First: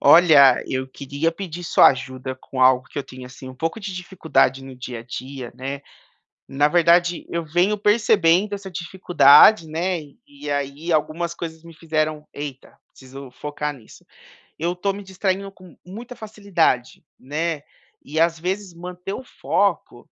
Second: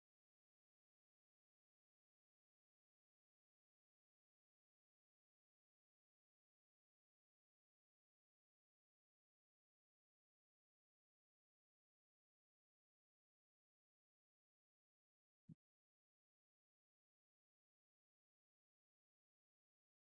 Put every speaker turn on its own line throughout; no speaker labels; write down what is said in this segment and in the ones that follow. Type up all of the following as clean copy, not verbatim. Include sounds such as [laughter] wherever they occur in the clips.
Olha, eu queria pedir sua ajuda com algo que eu tenho, assim, um pouco de dificuldade no dia a dia, né. Na verdade, eu venho percebendo essa dificuldade, né, e aí algumas coisas me fizeram: "Eita, preciso focar nisso". Eu estou me distraindo com muita facilidade, né, e às vezes manter o foco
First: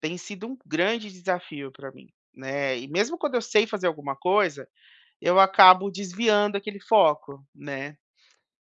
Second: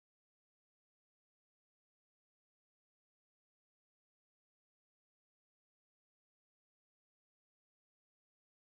tem sido um grande desafio para mim, né. E mesmo quando eu sei fazer alguma coisa, eu acabo desviando aquele foco, né.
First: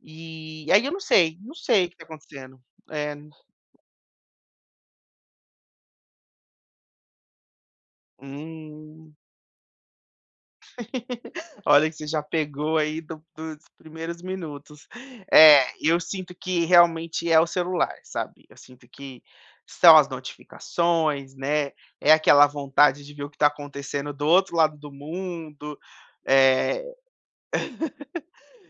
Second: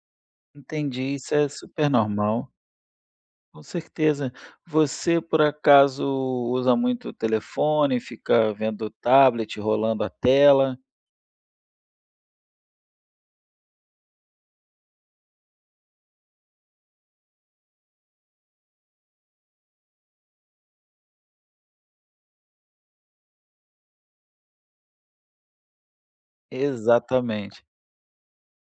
E aí eu não
Entendi, isso
sei,
é
não sei
super
o que tá
normal,
acontecendo. É,
com certeza. Você, por acaso, usa muito o telefone, fica vendo o
hum.
tablet, rolando a tela?
[laughs] Olha que você já pegou aí do dos primeiros minutos. É, eu sinto que realmente é o celular, sabe. Eu sinto que são as notificações, né, é aquela vontade de ver o que tá acontecendo do outro lado do mundo. Eh,
Exatamente,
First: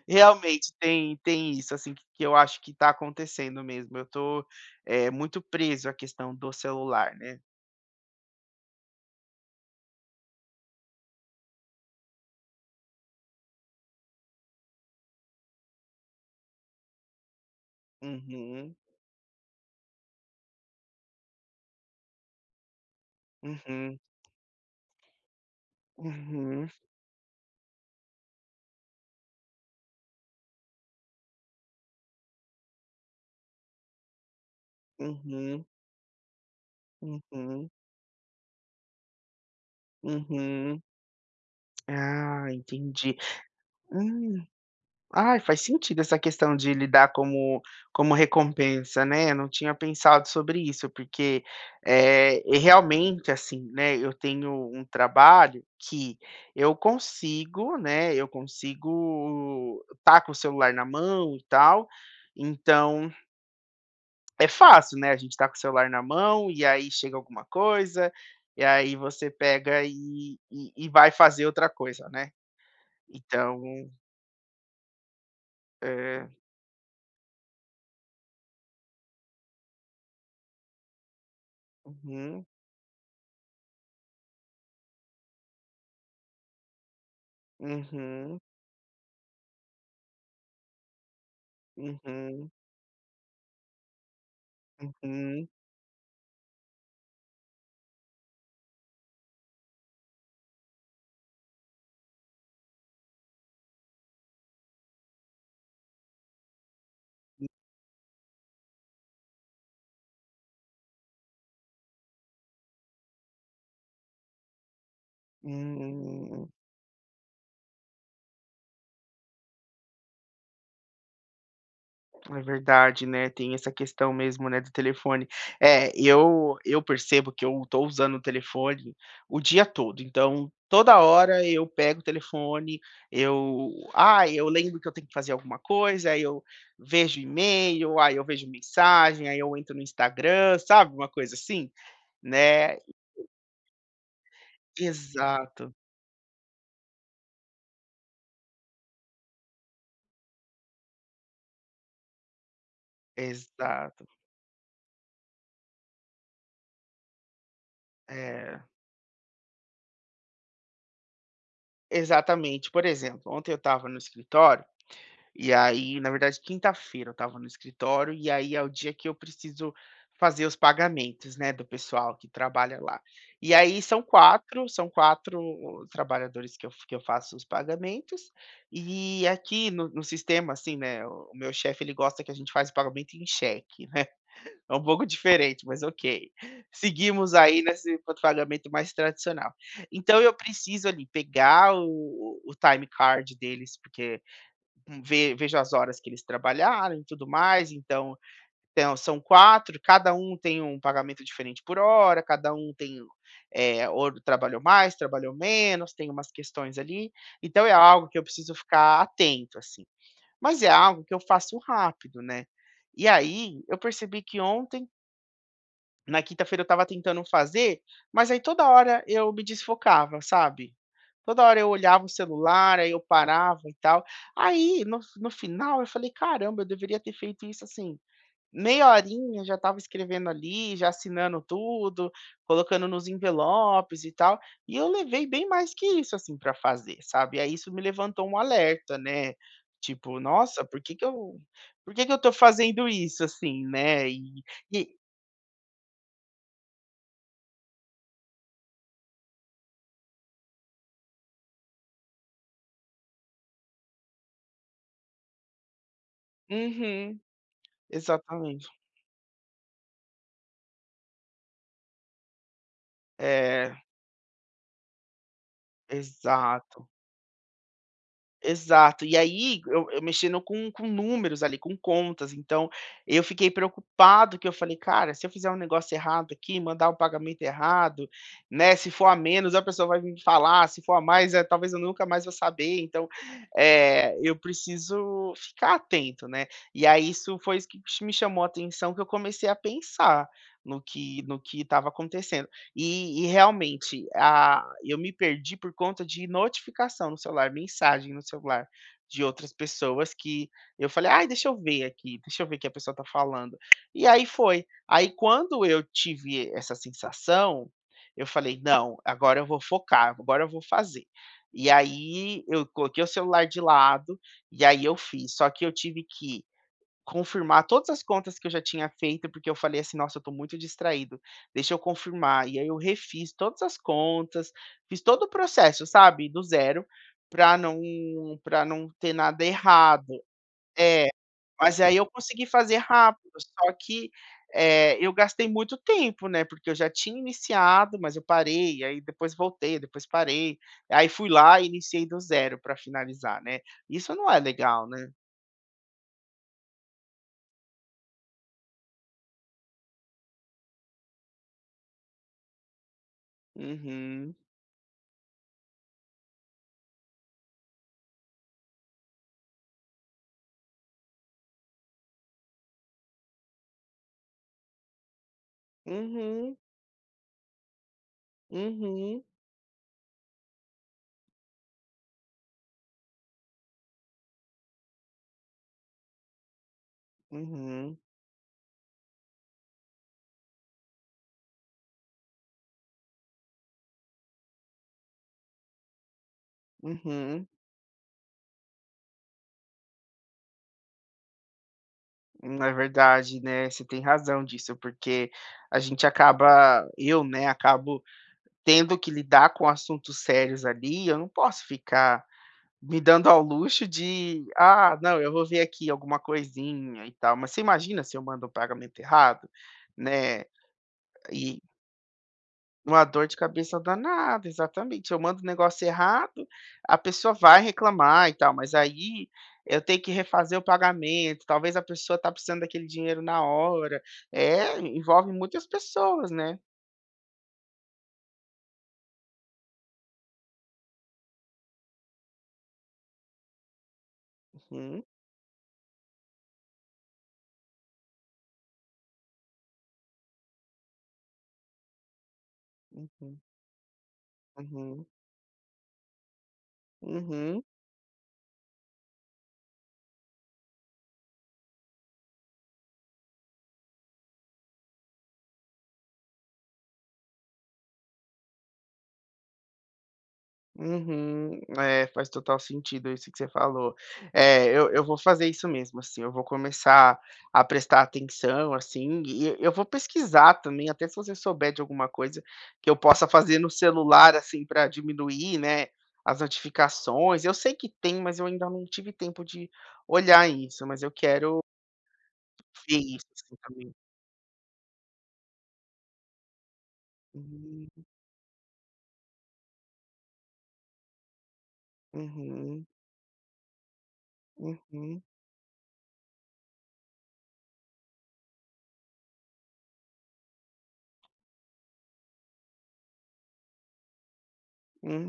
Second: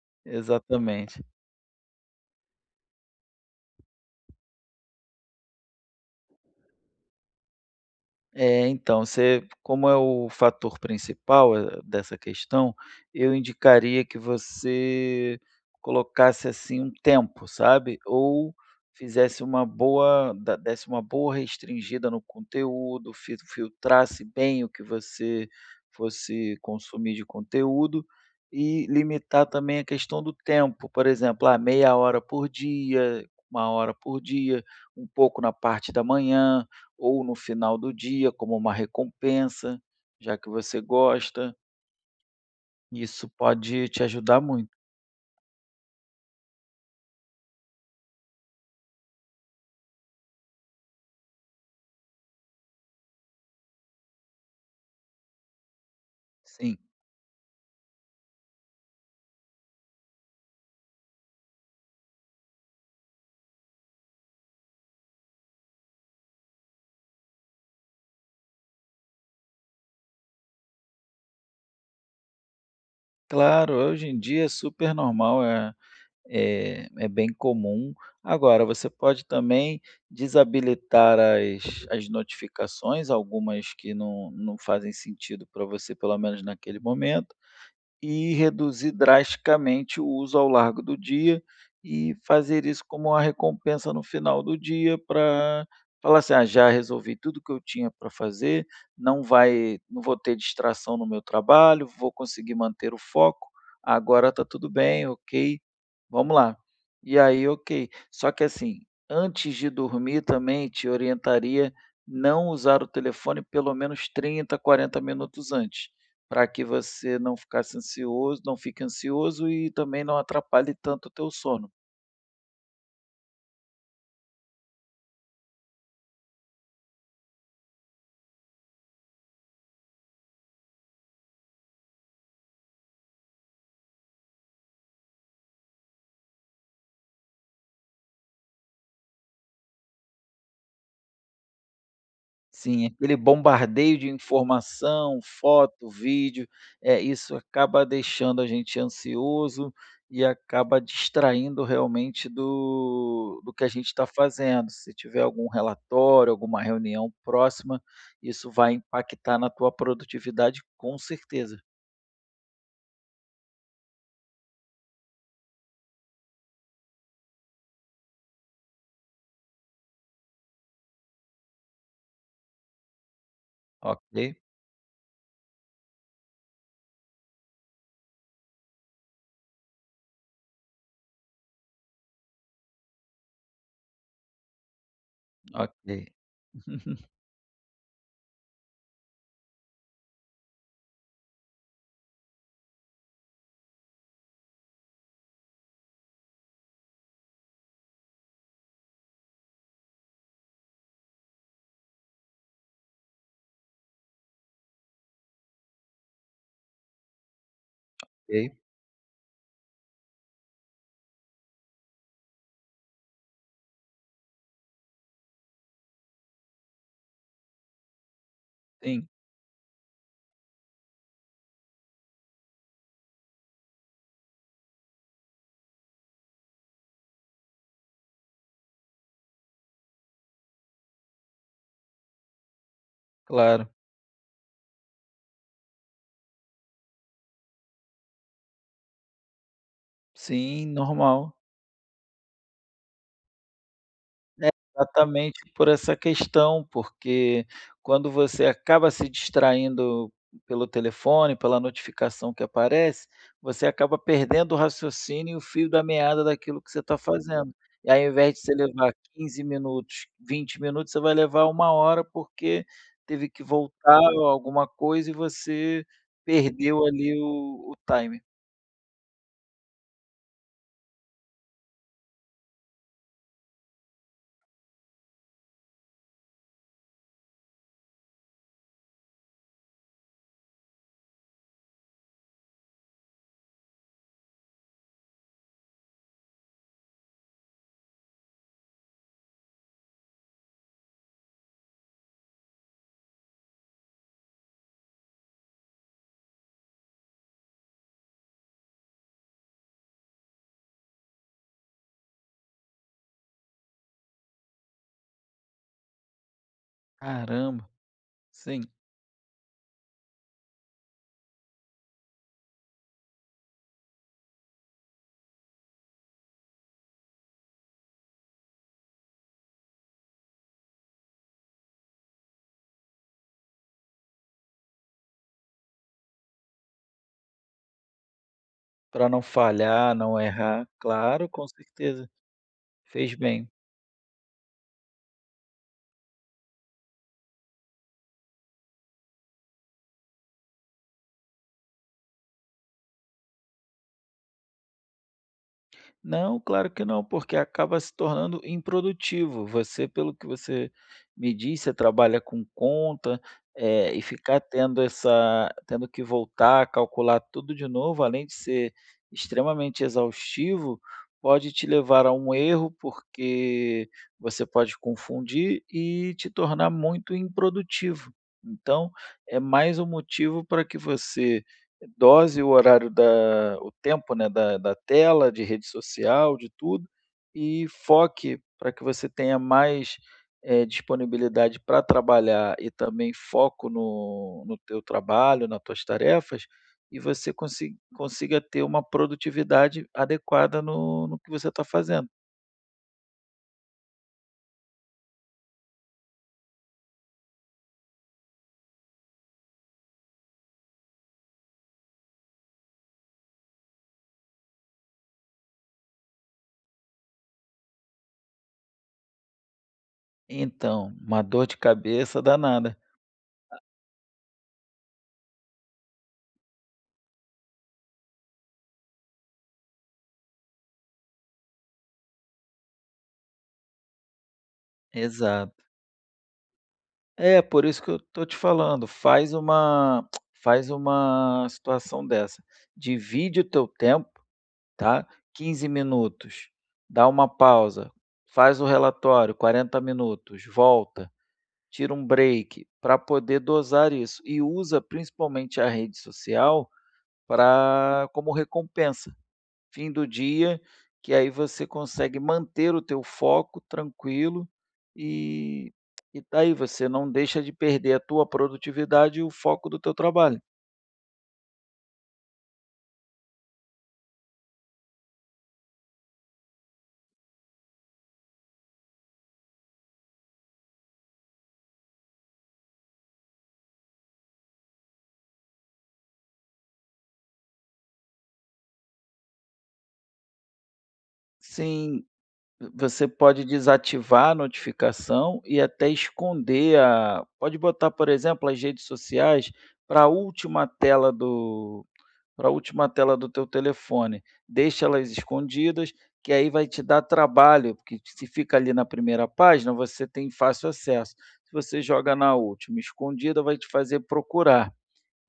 Realmente tem
exatamente.
tem isso, assim, que eu acho que tá acontecendo mesmo. Eu tô, muito preso à questão do celular, né.
É, então, você como é o fator principal, dessa questão, eu indicaria que você colocasse, assim, um tempo, sabe, ou
Uhum,
fizesse uma boa da desse uma boa restringida no conteúdo, fil
uhum.
filtrasse bem o que você fosse
Uhum,
consumir de conteúdo e limitar também a questão do tempo, por exemplo, meia hora por dia, uma hora por dia, um pouco na
uhum,
parte da manhã ou no
uhum,
final do dia como uma recompensa, já que você
uhum.
gosta,
Ah, entendi.
isso pode te ajudar
Hum.
muito.
Ai, faz sentido essa questão de lidar como como recompensa, né, eu não tinha pensado sobre isso, porque, é, e realmente, assim, né, eu tenho um trabalho que eu
Sim,
consigo, né, eu consigo estar com o celular na mão e tal, então é fácil, né, a gente tá com o celular na mão, e aí chega alguma coisa, e aí você pega e e vai fazer outra coisa, né. Então,
claro, hoje em dia é super normal, é
é.
é é bem comum. Agora você pode também desabilitar as
Uhum,
notificações, algumas que não fazem sentido para você, pelo menos naquele momento. E
uhum,
reduzir drasticamente o uso ao largo do dia
uhum,
e
uhum,
fazer isso como uma recompensa no final do dia
uhum,
para falar assim: "Ah, já resolvi tudo que eu tinha para fazer, não vou ter distração no meu trabalho, vou conseguir manter o foco, agora está tudo bem, ok, vamos lá". E aí, ok. Só que assim, antes de dormir também te orientaria não usar o telefone pelo menos 30 40 minutos antes
uhum,
para
uhum.
que você não fique ansioso e também não atrapalhe tanto o teu sono.
É verdade, né, tem essa questão mesmo, né, do telefone. É, eu percebo que eu tô usando o telefone o dia todo, então toda hora eu pego o telefone, eu, ai, eu lembro que eu tenho que fazer alguma coisa, aí eu vejo e-mail, aí eu vejo mensagem, aí eu entro no Instagram, sabe, uma coisa assim, né.
Sim, é. Aquele bombardeio de informação,
Exato,
foto, vídeo, é isso acaba deixando a gente ansioso e acaba distraindo realmente do que a gente
exato.
está fazendo. Se tiver algum relatório, alguma reunião próxima, isso
É,
vai impactar na tua produtividade com certeza.
exatamente. Por exemplo, ontem eu estava no escritório. E aí, na verdade, quinta-feira eu estava no escritório, e aí é o dia que eu preciso fazer os pagamentos, né, do pessoal que trabalha lá. E aí são
Ok,
quatro, são 4 trabalhadores que eu faço os pagamentos, e aqui no sistema, assim, né, o meu chefe ele gosta que a gente faz o pagamento em cheque, né, [laughs] é um pouco diferente, mas
ok,
ok. Seguimos aí nesse pagamento mais tradicional. Então eu preciso ali pegar o time card deles, porque, ve vejo as horas que eles trabalharam e tudo mais, então, são 4, cada um tem um pagamento diferente por hora, cada um tem, ou trabalhou mais, trabalhou menos, tem umas questões ali, então é algo que eu preciso
ok.
ficar atento, assim. Mas é algo que eu faço rápido, né. E aí, eu percebi que ontem, na quinta-feira, eu estava tentando fazer, mas aí toda hora
Sim,
eu me desfocava, sabe. Toda hora eu olhava o celular, aí eu parava e tal. Aí no final eu falei: "Caramba, eu deveria ter feito isso, assim, meia horinha, já estava escrevendo ali, já assinando tudo, colocando nos
claro.
envelopes e tal". E eu levei bem mais que isso, assim, pra fazer, sabe. Aí isso me levantou um alerta, né, tipo: "Nossa,
Sim,
por que que
normal.
eu, por que que eu tô fazendo isso, assim, né". E
É,
e
exatamente por essa questão, porque quando você acaba se distraindo pelo telefone, pela notificação que aparece, você acaba perdendo o raciocínio e o fio da meada daquilo que você está
uhum.
fazendo. E aí, ao invés de você
Exatamente.
levar 15 minutos, 20 minutos, você vai levar uma hora, porque teve que
É,
voltar ou alguma coisa e você perdeu
exato,
ali o time.
exato. E aí eu mexendo com números ali, com contas, então eu fiquei preocupado que eu falei: "Cara, se eu fizer um negócio errado aqui, mandar o pagamento errado, né, se for a menos a pessoa vai me falar, se for a mais, talvez eu nunca mais vou saber", então, eu preciso ficar atento, né. E aí isso foi isso que me chamou a atenção, que eu comecei a pensar no que no que estava acontecendo. E realmente, ah, eu me perdi por conta de notificação no celular, mensagem no celular de outras pessoas, que eu falei: "Ai, deixa eu ver aqui, deixa eu ver o que a pessoa tá falando". E aí foi. Aí quando eu tive essa sensação,
Caramba!
eu falei:
Sim,
"Não, agora eu vou focar, agora eu vou fazer". E aí eu coloquei o celular de lado, e aí eu fiz. Só que eu tive que confirmar todas as contas que eu já tinha feito, porque eu falei assim: "Nossa, eu tô muito distraído, deixa eu confirmar". E aí eu refiz todas as contas, fiz todo o processo, sabe, do zero, para não, para não
para
ter
não
nada
falhar, não
errado.
errar. Claro, com
Mas aí eu
certeza.
consegui fazer
Fez
rápido,
bem.
só que, eu gastei muito tempo, né, porque eu já tinha iniciado, mas eu parei, aí depois voltei, depois parei, aí fui lá e iniciei do zero para finalizar, né. Isso não é legal, né.
Não, claro que não, porque acaba se tornando improdutivo. Você, pelo que você me disse, você trabalha com conta, e
Uhum.
ficar tendo essa tendo que voltar, calcular tudo de novo, além de ser extremamente exaustivo, pode te levar a um erro, porque você pode confundir e te
Uhum.
tornar muito improdutivo. Então,
Uhum.
é mais um motivo para que você dose, o horário da o tempo, né, da tela, de rede social, de tudo, e
Uhum,
foque para que você tenha mais, disponibilidade para trabalhar e também foco no teu trabalho, nas tuas tarefas, e você
uhum.
consiga ter uma produtividade adequada no que você está fazendo.
Na verdade, né, você tem razão disso, porque a gente acaba, eu, né, acabo tendo que lidar com assuntos sérios ali, eu não posso ficar me dando ao luxo de: "Ah, não, eu vou ver aqui alguma coisinha e tal", mas você imagina se eu mando um pagamento errado, né,
Então, uma dor de
e
cabeça danada.
uma dor de cabeça danada, exatamente. Eu mando o negócio errado, a pessoa vai reclamar e tal, mas aí eu tenho que refazer o pagamento, talvez a pessoa tá precisando daquele dinheiro na hora. É, envolve
Exato.
muitas pessoas, né.
É, por isso que eu tô te falando, faz uma [tsk] faz uma situação dessa, divide o teu tempo,
Uhum,
tá, 15 minutos, dá uma pausa, faz o relatório, 40 minutos, volta, tira um break, para
uhum,
poder dosar isso, e usa
uhum,
principalmente a rede social
uhum.
para como recompensa fim do dia, que aí você consegue manter o teu foco tranquilo e e daí você não deixa de perder a tua produtividade e o foco do teu trabalho.
Uhum. É, faz total sentido isso que você falou. É, eu vou fazer isso mesmo, assim, eu vou começar a prestar atenção, assim, e eu vou pesquisar também, até se você souber de alguma coisa que eu possa fazer no celular, assim, para diminuir, né, as notificações. Eu sei que tem, mas eu ainda não tive tempo de olhar isso, mas eu quero
Sim,
ver
você
isso,
pode
assim, também.
desativar a notificação e até esconder a pode botar,
Hum,
por exemplo, as redes sociais para a última tela do para a
Uhum,
última tela do teu telefone. Deixa elas
uhum,
escondidas, que aí vai te dar trabalho, porque se fica ali na primeira página, você tem fácil acesso. Se você joga na última escondida, vai te fazer procurar.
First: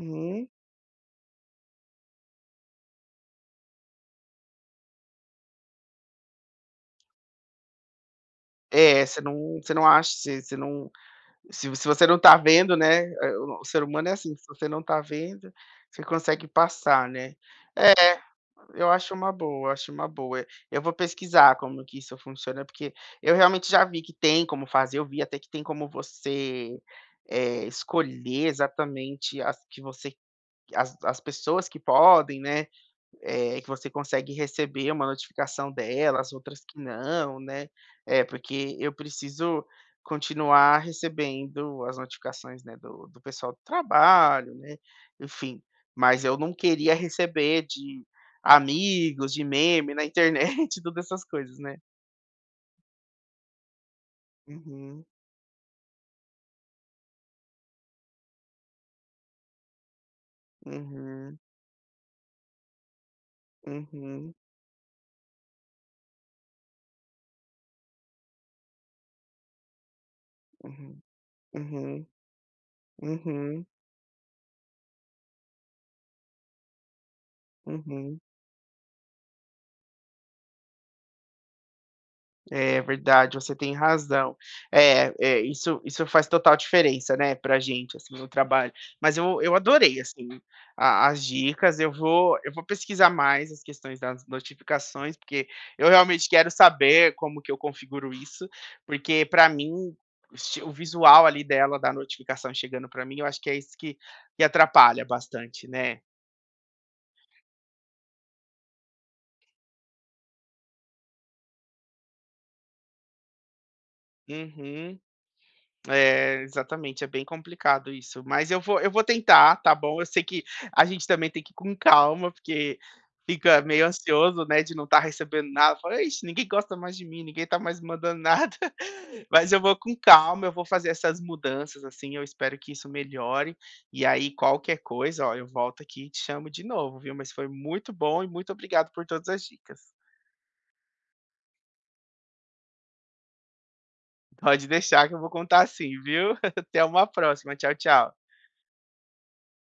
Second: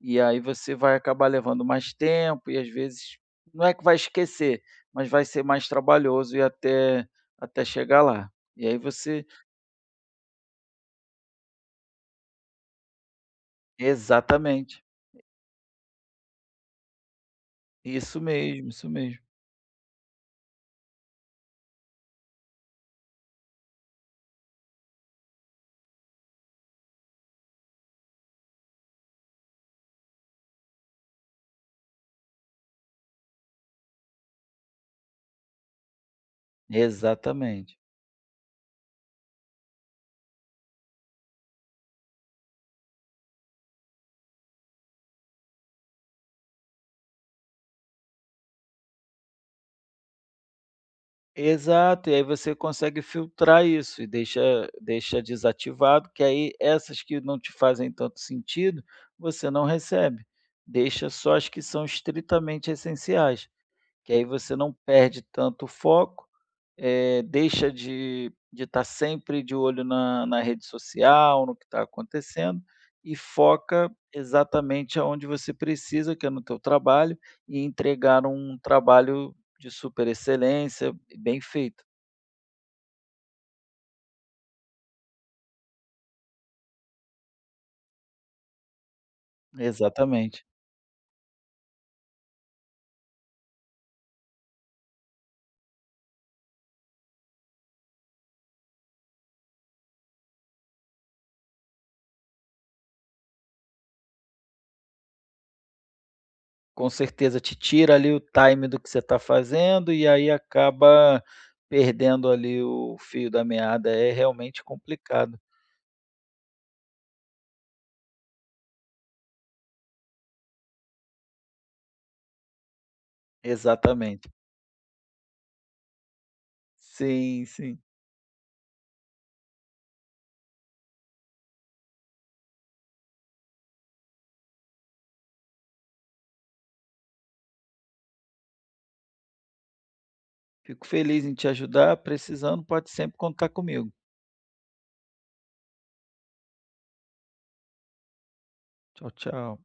E aí você vai acabar levando mais tempo e às vezes não é que vai esquecer, mas vai ser mais trabalhoso e até chegar lá. E aí
É, você
você
não, você não acha, você, você não se vo- se você não tá vendo, né, eh, o ser humano é assim, se você não
exatamente,
tá vendo, você consegue passar, né. É,
isso mesmo, isso
eu acho
mesmo.
uma boa, acho uma boa. Eu vou pesquisar como que isso funciona, porque eu realmente já vi que tem como fazer, eu vi até que tem como você, escolher exatamente as que você, as pessoas que podem, né, que você consegue receber uma notificação delas, outras que não, né.
Exatamente.
É, porque eu preciso continuar recebendo as notificações, né, do pessoal do trabalho, né, enfim. Mas eu não queria receber de amigos, de meme na internet, [laughs] todas essas coisas, né.
Exato, e aí você consegue filtrar isso e deixa
Uhum,
deixa desativado, que aí essas que não te fazem tanto sentido, você não recebe. Deixa só
uhum,
as que são estritamente essenciais, que aí
uhum,
você não perde tanto foco. Deixa de estar sempre de olho na rede
uhum,
social, no que está
uhum,
acontecendo, e
uhum,
foca exatamente aonde você precisa, que é no teu trabalho, e
uhum.
entregar um trabalho de super excelência, bem feito.
É verdade, você tem razão. É, é, isso, faz total diferença, né, pra gente, assim, no trabalho. Mas eu adorei, assim,
Exatamente.
a as dicas, eu vou pesquisar mais as questões das notificações, porque eu realmente quero saber como que eu configuro isso, porque pra mim, se o visual ali dela, da notificação chegando pra mim, eu acho que é isso que atrapalha bastante, né.
Com certeza, te tira ali o time do que você está fazendo, e aí acaba perdendo ali o fio da meada, é realmente
Uhum.
complicado.
É, exatamente, é bem complicado isso, mas eu vou tentar, tá bom? Eu sei que a gente também tem que ir com calma, porque fica meio
Exatamente.
ansioso, né, de não estar recebendo nada, fala: "Ixi, ninguém gosta mais de mim, ninguém
Sim,
tá
sim.
mais mandando nada". [laughs] Mas eu vou com calma, eu vou fazer essas mudanças, assim, eu espero que isso melhore, e aí qualquer coisa, ó, eu volto aqui e te chamo de novo, viu? Mas foi muito bom e muito obrigado por todas as dicas.
Fico feliz em te ajudar. Precisando, pode sempre contar comigo.
Pode deixar que eu vou contar, assim, viu? [laughs] Até uma próxima, tchau, tchau.
Tchau, tchau.